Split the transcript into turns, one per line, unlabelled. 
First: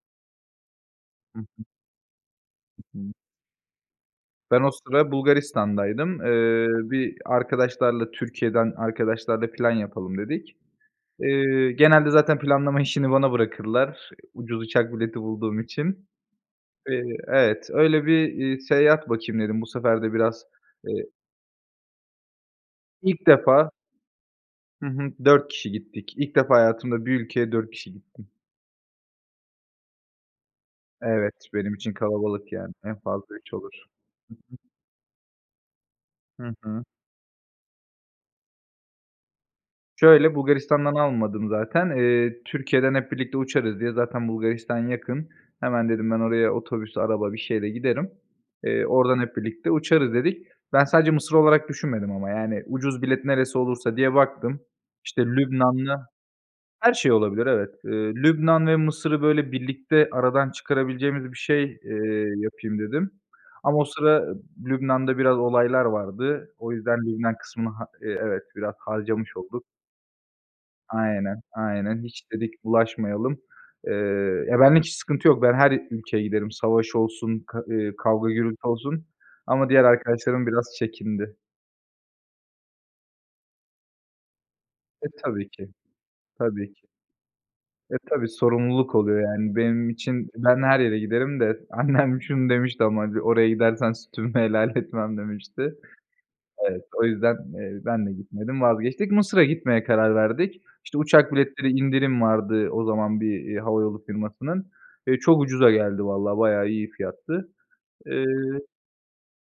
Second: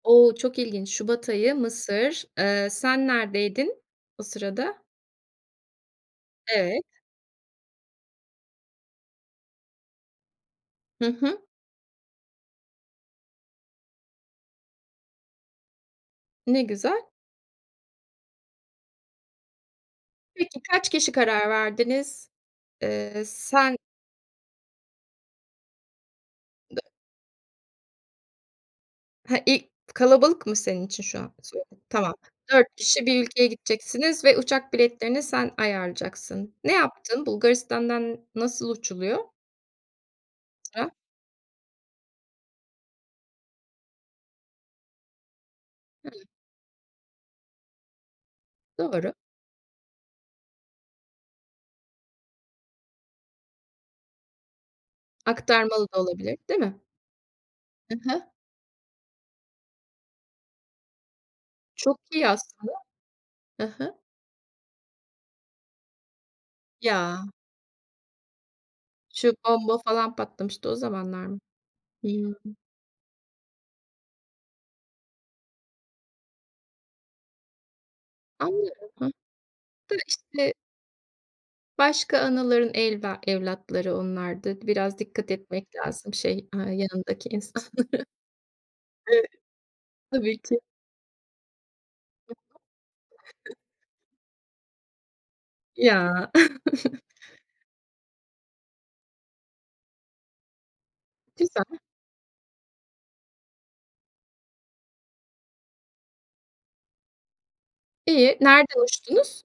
O! Çok ilginç. Şubat
Hı
ayı,
hı.
Mısır. Eee,
Hı
sen
hı.
neredeydin o
Ben o
sırada?
sıra Bulgaristan'daydım.
Evet.
Eee, bir arkadaşlarla, Türkiye'den arkadaşlarla plan yapalım dedik.
Hı hı.
Eee, genelde zaten planlama işini bana bırakırlar, ucuz uçak bileti bulduğum için.
Ne güzel.
Eee Evet, öyle bir, iii, seyahat bakayım dedim. Bu sefer de biraz,
Peki kaç
eee
kişi karar verdiniz? Eee,
İlk defa.
sen
Hı hı. 4 kişi gittik. İlk defa
Dı
hayatımda bir ülkeye 4 kişi gittim.
He i kalabalık mı senin için şu an?
Evet, benim
[unintelligible]
için
Tamam.
kalabalık
4
yani. En
kişi bir
fazla
ülkeye
3 olur.
gideceksiniz ve
Hı hı.
uçak biletlerini sen
Hı
ayarlayacaksın. Ne
hı.
yaptın? Bulgaristan'dan nasıl uçuluyor?
Şöyle:
Mısır'a.
Bulgaristan'dan almadım zaten. Eee, Türkiye'den hep birlikte uçarız diye Zaten Bulgaristan yakın. Hemen
Hıı.
dedim ben oraya otobüs, araba, bir şeyle giderim. Eee,
Doğru.
oradan hep birlikte uçarız dedik. Ben sadece Mısır olarak düşünmedim ama, yani, ucuz bilet neresi olursa diye baktım. İşte,
Aktarmalı da
Lübnan'la
olabilir, değil mi?
Her şey olabilir, evet. Eee,
Hı hı.
Lübnan ve Mısır'ı, böyle, birlikte aradan çıkarabileceğimiz bir şey,
Çok
eee,
iyi aslında.
yapayım dedim.
Hı
Ama o
hı.
sıra Lübnan'da biraz olaylar vardı. O yüzden
Ya!
Lübnan kısmını ha İii, evet, biraz
Şu
harcamış olduk.
bomba falan patlamıştı. o zamanlar mı?
Aynen, aynen. "Hiç"
Hıı.
dedik, "bulaşmayalım." Eee, ya benlik hiç sıkıntı yok. Ben her ülkeye giderim. Savaş olsun, k ııı, kavga gürültü
Anlıyorum.
olsun.
Ha
Ama diğer
Da
arkadaşlarım
işte
biraz çekindi.
Başka anaların elva evlatları onlar da. Biraz
E,
dikkat
tabii ki,
etmek lazım şey, aaa,
tabii ki.
yanındaki insanlara.
E, tabii, sorumluluk oluyor yani. Benim için
Tabii ki.
ben her yere giderim de annem şunu demişti
[unintelligible]
ama, hani, "Oraya gidersen sütümü helal etmem." demişti.
Ya!
Evet, o yüzden, eee, ben de gitmedim, vazgeçtik. Mısır'a gitmeye karar verdik. İşte, uçak
Güzel.
biletleri indirim vardı o zaman bir, eee, hava yolu firmasının. Eee, çok ucuza geldi valla, bayağı iyi fiyattı.
İyi,
Eee
nereden uçtunuz?